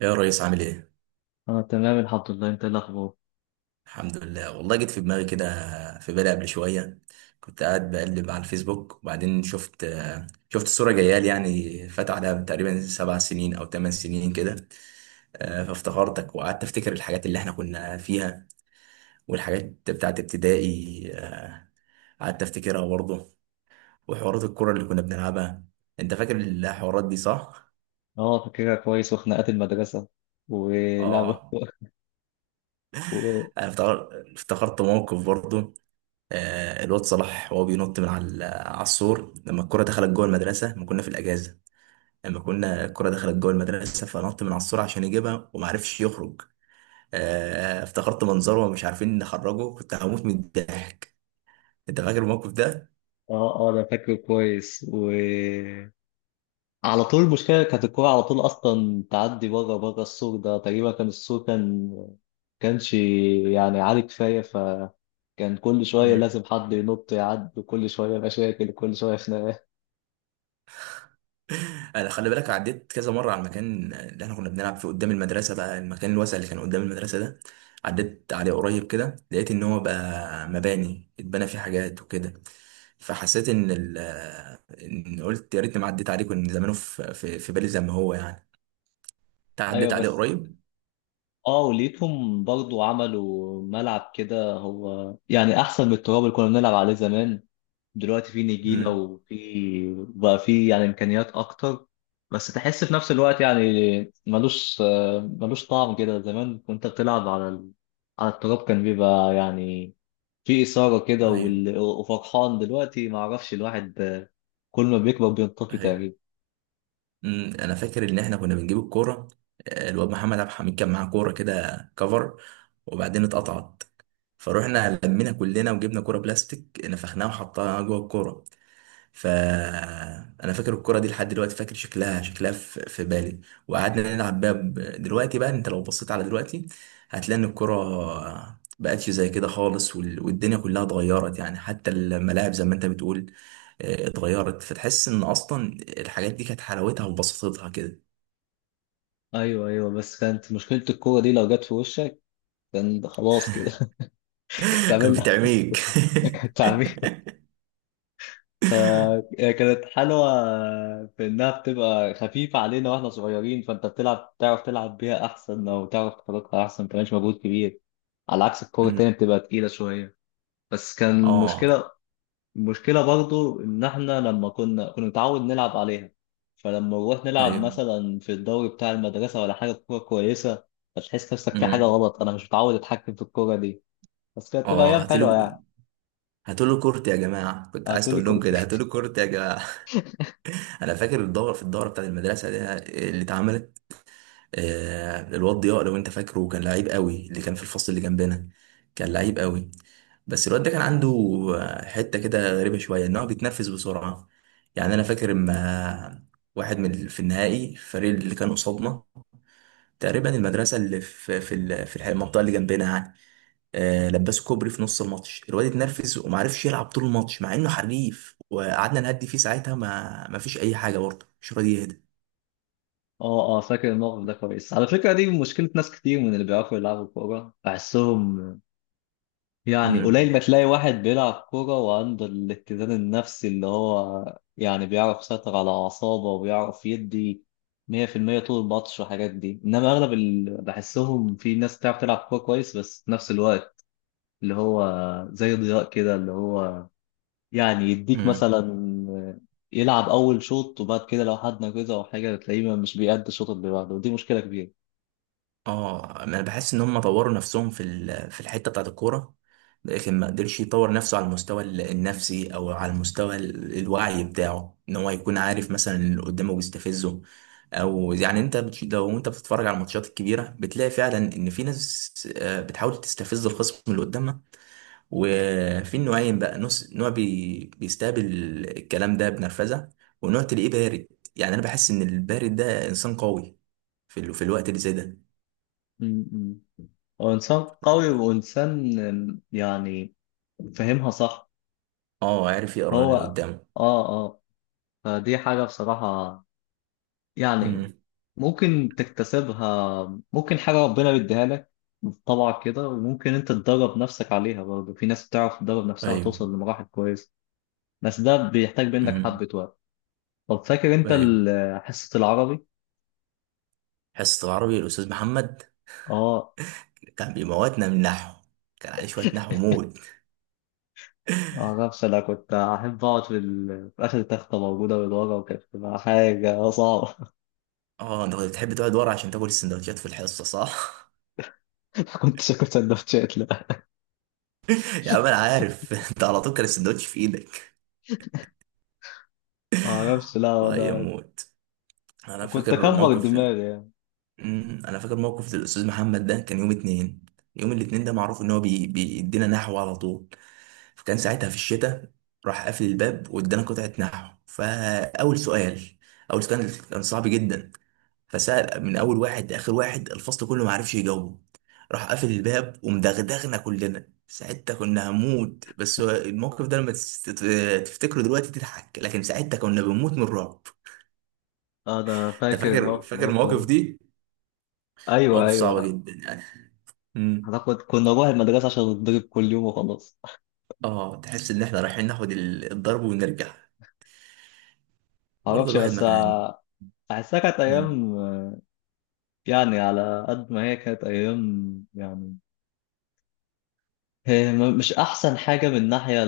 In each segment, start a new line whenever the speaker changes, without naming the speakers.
يا ريس، عامل ايه؟
اه تمام، الحمد لله. انت ايه الاخبار؟
الحمد لله والله، جيت في دماغي كده. في بالي قبل شوية. كنت قاعد بقلب على الفيسبوك وبعدين شفت صورة جايالي، يعني فات عليها تقريبا 7 سنين أو 8 سنين كده. فافتكرتك وقعدت أفتكر الحاجات اللي احنا كنا فيها والحاجات بتاعت ابتدائي. قعدت أفتكرها برضه، وحوارات الكرة اللي كنا بنلعبها. أنت فاكر الحوارات دي صح؟
اه، فاكرها كويس، وخناقات المدرسه ولعبه
آه.
و...
أنا افتكرت موقف برضه. الواد صلاح وهو بينط من على السور لما الكرة دخلت جوه المدرسة، لما كنا في الأجازة. لما كنا الكرة دخلت جوه المدرسة فنط من على السور عشان يجيبها وما عرفش يخرج. افتكرت منظره ومش عارفين نخرجه، كنت هموت من الضحك. أنت فاكر الموقف ده؟
اه انا فاكره كويس. و على طول المشكله كانت الكوره على طول اصلا تعدي بره السور ده. تقريبا كان السور كانش يعني عالي كفايه، فكان كل شويه لازم حد ينط يعدي، وكل شويه مشاكل، كل شويه خناقات.
انا خلي بالك، عديت كذا مره على المكان اللي احنا كنا بنلعب فيه قدام المدرسه، بقى المكان الواسع اللي كان قدام المدرسه ده. عديت عليه قريب كده، لقيت ان هو بقى مباني اتبنى فيه حاجات وكده. فحسيت ان ال آه، ان قلت يا ريتني ما عديت عليه، كان زمانه في بالي زي ما هو يعني. انت
ايوه
عديت عليه
بس.
قريب.
اه، وليتهم برضو عملوا ملعب كده، هو يعني احسن من التراب اللي كنا بنلعب عليه زمان. دلوقتي في نجيلة
امم.
وفي بقى في يعني إمكانيات أكتر. بس تحس في نفس الوقت يعني ملوش ملوش طعم كده. زمان كنت بتلعب على ال... على التراب، كان بيبقى يعني في إثارة كده.
ايوه،
وال... وفرحان دلوقتي ما أعرفش الواحد كل ما بيكبر بينطفي
ايوه.
تقريبا.
امم. انا فاكر ان احنا كنا بنجيب الكوره. الواد محمد عبد الحميد كان معاه كوره كده كفر، وبعدين اتقطعت. فروحنا لمينا كلنا وجبنا كوره بلاستيك نفخناها وحطها جوه الكوره. ف انا فاكر الكوره دي لحد دلوقتي، فاكر شكلها في بالي. وقعدنا نلعب بيها. دلوقتي بقى، انت لو بصيت على دلوقتي هتلاقي ان الكوره بقتش زي كده خالص، والدنيا كلها اتغيرت يعني، حتى الملاعب زي ما انت بتقول. اتغيرت، فتحس ان اصلا الحاجات دي كانت حلاوتها وبساطتها كده.
أيوه أيوه، بس كانت مشكلة الكورة دي لو جت في وشك، كان خلاص كده. كانت
كانت
تعمل
بتعميك.
تعميل. فكانت حلوة في إنها بتبقى خفيفة علينا وإحنا صغيرين، فأنت بتلعب تعرف تلعب بيها أحسن، أو تعرف تخترقها أحسن، ما كانش مجهود كبير على عكس الكورة
أمم.
التانية بتبقى تقيلة شوية. بس كان
اه.
مشكلة، مشكلة برضو إن إحنا لما كنا نتعود نلعب عليها، فلما نروح نلعب
ايوه.
مثلا في الدوري بتاع المدرسة ولا حاجة كورة كويسة، فتحس نفسك في حاجة
أمم.
غلط، أنا مش متعود أتحكم في الكورة دي. بس كانت تبقى أيام
اه،
حلوة يعني.
هاتولي. هاتولي كورت يا جماعه، كنت عايز
هاتولي
تقول لهم
كورة.
كده، هاتولي كورت يا جماعه. انا فاكر الدوره، في الدوره بتاعت المدرسه دي اللي اتعملت. الواد ضياء لو انت فاكره، كان لعيب قوي، اللي كان في الفصل اللي جنبنا. كان لعيب قوي. بس الواد ده كان عنده حته كده غريبه شويه، ان هو بيتنفس بسرعه. يعني انا فاكر اما واحد من في النهائي الفريق اللي كان قصادنا، تقريبا المدرسه اللي في المنطقه اللي جنبنا يعني. لبسه كوبري في نص الماتش، الواد اتنرفز وما عرفش يلعب طول الماتش مع انه حريف، وقعدنا نهدي فيه ساعتها ما فيش اي حاجه، برضه مش راضي يهدى.
اه فاكر الموقف ده كويس. على فكرة دي مشكلة ناس كتير من اللي بيعرفوا يلعبوا كورة بحسهم، يعني
امم.
قليل ما تلاقي واحد بيلعب كورة وعنده الاتزان النفسي اللي هو يعني بيعرف يسيطر على أعصابه وبيعرف يدي 100% طول الماتش والحاجات دي. إنما أغلب اللي بحسهم في ناس بتعرف تلعب كورة كويس، بس في نفس الوقت اللي هو زي ضياء كده، اللي هو يعني يديك
امم.
مثلا يلعب أول شوط، وبعد كده لو حد نجزه أو حاجة تلاقيه مش بيأدي الشوط اللي بعده، ودي مشكلة كبيرة.
اه، انا بحس ان هم طوروا نفسهم في في الحته بتاعت الكوره، لكن ما قدرش يطور نفسه على المستوى النفسي او على المستوى الوعي بتاعه، ان هو يكون عارف مثلا اللي قدامه بيستفزه. او يعني انت لو انت بتتفرج على الماتشات الكبيره، بتلاقي فعلا ان في ناس بتحاول تستفز الخصم اللي قدامها. وفي نوعين بقى، نص نوع بيستقبل الكلام ده بنرفزه، ونوع تلاقيه بارد. يعني انا بحس ان البارد ده انسان قوي في في الوقت اللي زي ده.
م-م. هو إنسان قوي وإنسان يعني فهمها صح.
اه، عارف يقرا اللي
هو
قدامه.
آه آه. فدي حاجة بصراحة يعني
امم.
ممكن تكتسبها، ممكن حاجة ربنا بيديها لك طبعا كده، وممكن أنت تدرب نفسك عليها برضه، في ناس بتعرف تدرب نفسها
ايوه.
وتوصل لمراحل كويسة. بس ده بيحتاج منك
امم.
حبة وقت. طب فاكر أنت
ايوه.
ال- حصة العربي؟
حصة العربي، الأستاذ محمد
آه.
كان بيموتنا من النحو، كان عليه شوية نحو موت.
آه نفس. أنا كنت أحب أقعد في, ال- في آخر تختة موجودة من ورا، وكانت بتبقى حاجة صعبة.
اه، انت كنت بتحب تقعد ورا عشان تاكل السندوتشات في الحصة صح؟
كنت شكلت سندوتشات؟ لا.
يا عم انا عارف. انت على طول كان السندوتش في ايدك.
ما اعرفش. لا
الله
انا
يموت. انا
كنت
فاكر
اكبر
موقف
دماغي يعني.
انا فاكر موقف للأستاذ محمد ده، كان يوم اتنين. يوم الاتنين ده معروف ان هو بيدينا نحو على طول. فكان ساعتها في الشتاء، راح قافل الباب وادانا قطعة نحو. فأول سؤال، أول سؤال كان صعب جدا. فسأل من أول واحد لآخر واحد، الفصل كله ما عرفش يجاوبه. راح قافل الباب ومدغدغنا كلنا ساعتها، كنا هنموت. بس هو الموقف ده لما تفتكره دلوقتي تضحك، لكن ساعتها كنا بنموت من الرعب.
انا
انت
فاكر
فاكر
الموقف
فاكر
ده
المواقف
كله.
دي،
ايوه
مواقف صعبة
ايوه.
جدا يعني. امم.
انا كنت، كنا نروح المدرسه عشان نتضرب كل يوم وخلاص.
اه، تحس ان احنا رايحين ناخد الضرب ونرجع.
ما
برضه
اعرفش
الواحد
بس
مكان.
احسها كانت ايام يعني، على قد ما هي كانت ايام يعني، هي م- مش احسن حاجه من ناحيه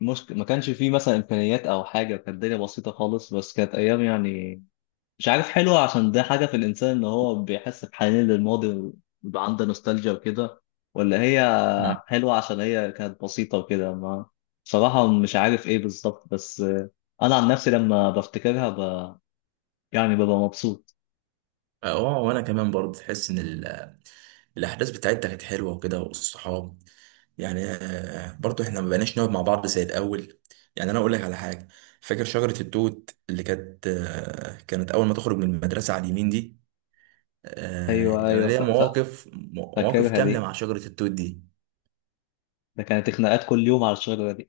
المشكله ما كانش فيه مثلا امكانيات او حاجه، كانت الدنيا بسيطه خالص. بس كانت ايام يعني مش عارف حلوة عشان ده حاجة في الإنسان إن هو بيحس بحنين للماضي، ويبقى عنده نوستالجيا وكده، ولا هي حلوة عشان هي كانت بسيطة وكده. ما بصراحة مش عارف إيه بالظبط، بس أنا عن نفسي لما بفتكرها ب... يعني ببقى مبسوط.
اه، وانا كمان برضه تحس ان الاحداث بتاعتها كانت حلوه وكده، والصحاب يعني. برضه احنا ما بقيناش نقعد مع بعض زي الاول. يعني انا اقول لك على حاجه، فاكر شجره التوت اللي كانت اول ما تخرج من المدرسه على اليمين دي.
أيوه
انا
أيوه
ليا
ف... ف...
مواقف
فاكرها
كامله
دي.
مع شجره التوت دي.
ده كانت خناقات كل يوم على الشجرة دي.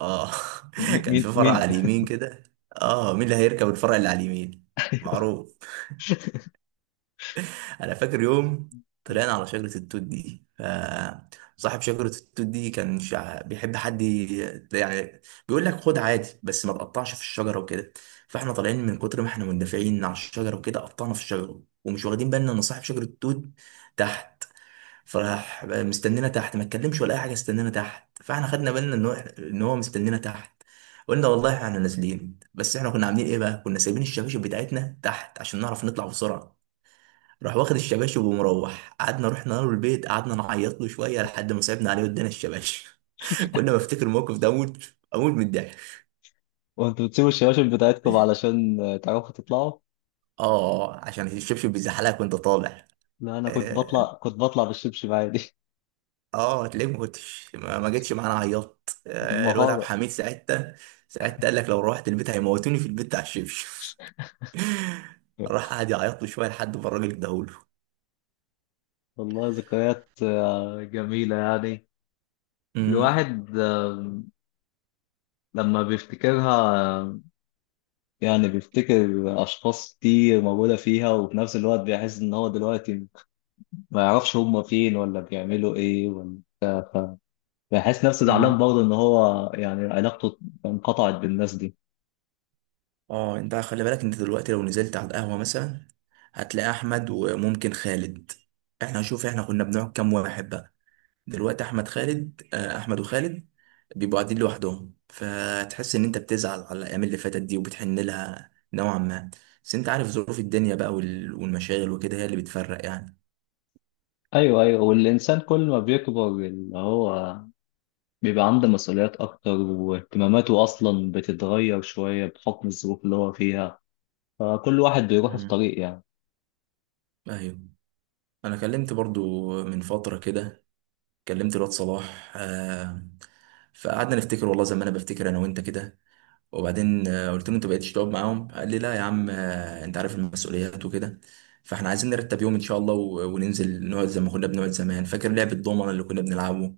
اه.
م-
كان في
مين
فرع على
مين.
اليمين كده. اه، مين اللي هيركب الفرع اللي على اليمين،
أيوه.
معروف. انا فاكر يوم طلعنا على شجره التوت دي، فصاحب شجره التوت دي كان بيحب حد يعني بيقول لك خد عادي بس ما تقطعش في الشجره وكده. فاحنا طالعين من كتر ما احنا مندفعين على الشجره وكده، قطعنا في الشجره ومش واخدين بالنا ان صاحب شجره التوت تحت. فراح مستنينا تحت، ما اتكلمش ولا اي حاجه، استنانا تحت. فاحنا خدنا بالنا ان هو مستنينا تحت. قلنا والله احنا نازلين، بس احنا كنا عاملين ايه بقى، كنا سايبين الشباشب بتاعتنا تحت عشان نعرف نطلع بسرعه. راح واخد الشباشب ومروح، قعدنا رحنا له البيت، قعدنا نعيط له شويه لحد ما صعبنا عليه وادانا الشباشب. كل ما افتكر الموقف ده اموت اموت من الضحك.
وأنتوا بتسيبوا الشباشب بتاعتكم علشان تعرفوا تطلعوا؟
اه، عشان الشبشب بيزحلقك وانت طالع.
لا، أنا كنت
اه.
بطلع، كنت بطلع بالشبشب عادي.
هتلاقيك ما جيتش معانا، عيطت. آه، الواد عبد
مهارة.
الحميد ساعتها، ساعتها قال لك لو روحت البيت هيموتوني في البيت بتاع الشبشب. راح قعد يعيط له شويه لحد ما الراجل اداهوله.
والله ذكريات جميلة يعني. الواحد لما بيفتكرها آه، يعني بيفتكر أشخاص كتير موجودة فيها، وفي نفس الوقت بيحس إن هو دلوقتي ما يعرفش هما فين ولا بيعملوا إيه، ولا بيحس نفسه زعلان
أمم.
برضه إن هو يعني علاقته انقطعت بالناس دي.
اه انت خلي بالك، انت دلوقتي لو نزلت على القهوة مثلا هتلاقي احمد وممكن خالد، احنا شوف احنا كنا بنقعد كام واحد بقى. دلوقتي احمد خالد، احمد وخالد بيبقوا قاعدين لوحدهم. فتحس ان انت بتزعل على الايام اللي فاتت دي وبتحن لها نوعا ما، بس انت عارف ظروف الدنيا بقى والمشاغل وكده، هي اللي بتفرق يعني.
أيوه أيوه. والإنسان كل ما بيكبر اللي هو بيبقى عنده مسؤوليات أكتر، واهتماماته أصلا بتتغير شوية بحكم الظروف اللي هو فيها، فكل واحد بيروح في
مم.
طريق يعني.
ايوه. انا كلمت برضو من فتره كده، كلمت الواد صلاح. فقعدنا نفتكر والله زي ما انا بفتكر انا وانت كده. وبعدين قلت له انت بقيتش تقعد معاهم. قال لي لا يا عم، انت عارف المسؤوليات وكده. فاحنا عايزين نرتب يوم ان شاء الله وننزل نقعد زي ما كنا بنقعد زمان. فاكر لعبة الضومنة اللي كنا بنلعبه؟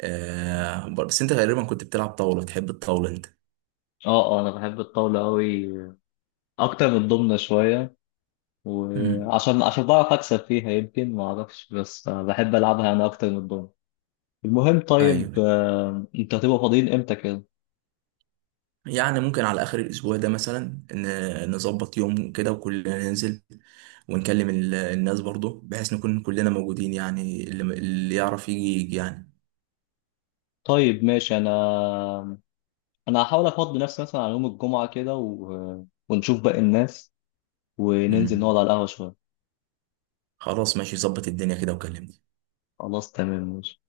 آه، بس انت غالبا كنت بتلعب طاولة، بتحب الطاولة انت.
اه اه انا بحب الطاولة قوي، اكتر من الضمنة شوية.
امم.
وعشان بعرف اكسب فيها، يمكن ما اعرفش، بس آه، بحب العبها انا اكتر من الضمنة. المهم، طيب
ايوه.
آه، انت هتبقى فاضيين امتى كده؟
يعني ممكن على اخر الاسبوع ده مثلا نظبط يوم كده وكلنا ننزل، ونكلم الناس برضو بحيث نكون كلنا موجودين، يعني اللي يعرف يجي يجي يعني.
طيب ماشي. انا هحاول افضي نفسي مثلا على يوم الجمعة كده، و... ونشوف باقي الناس وننزل نقعد
امم.
على القهوة شوية.
خلاص ماشي، ظبط الدنيا كده وكلمني.
خلاص تمام، ماشي.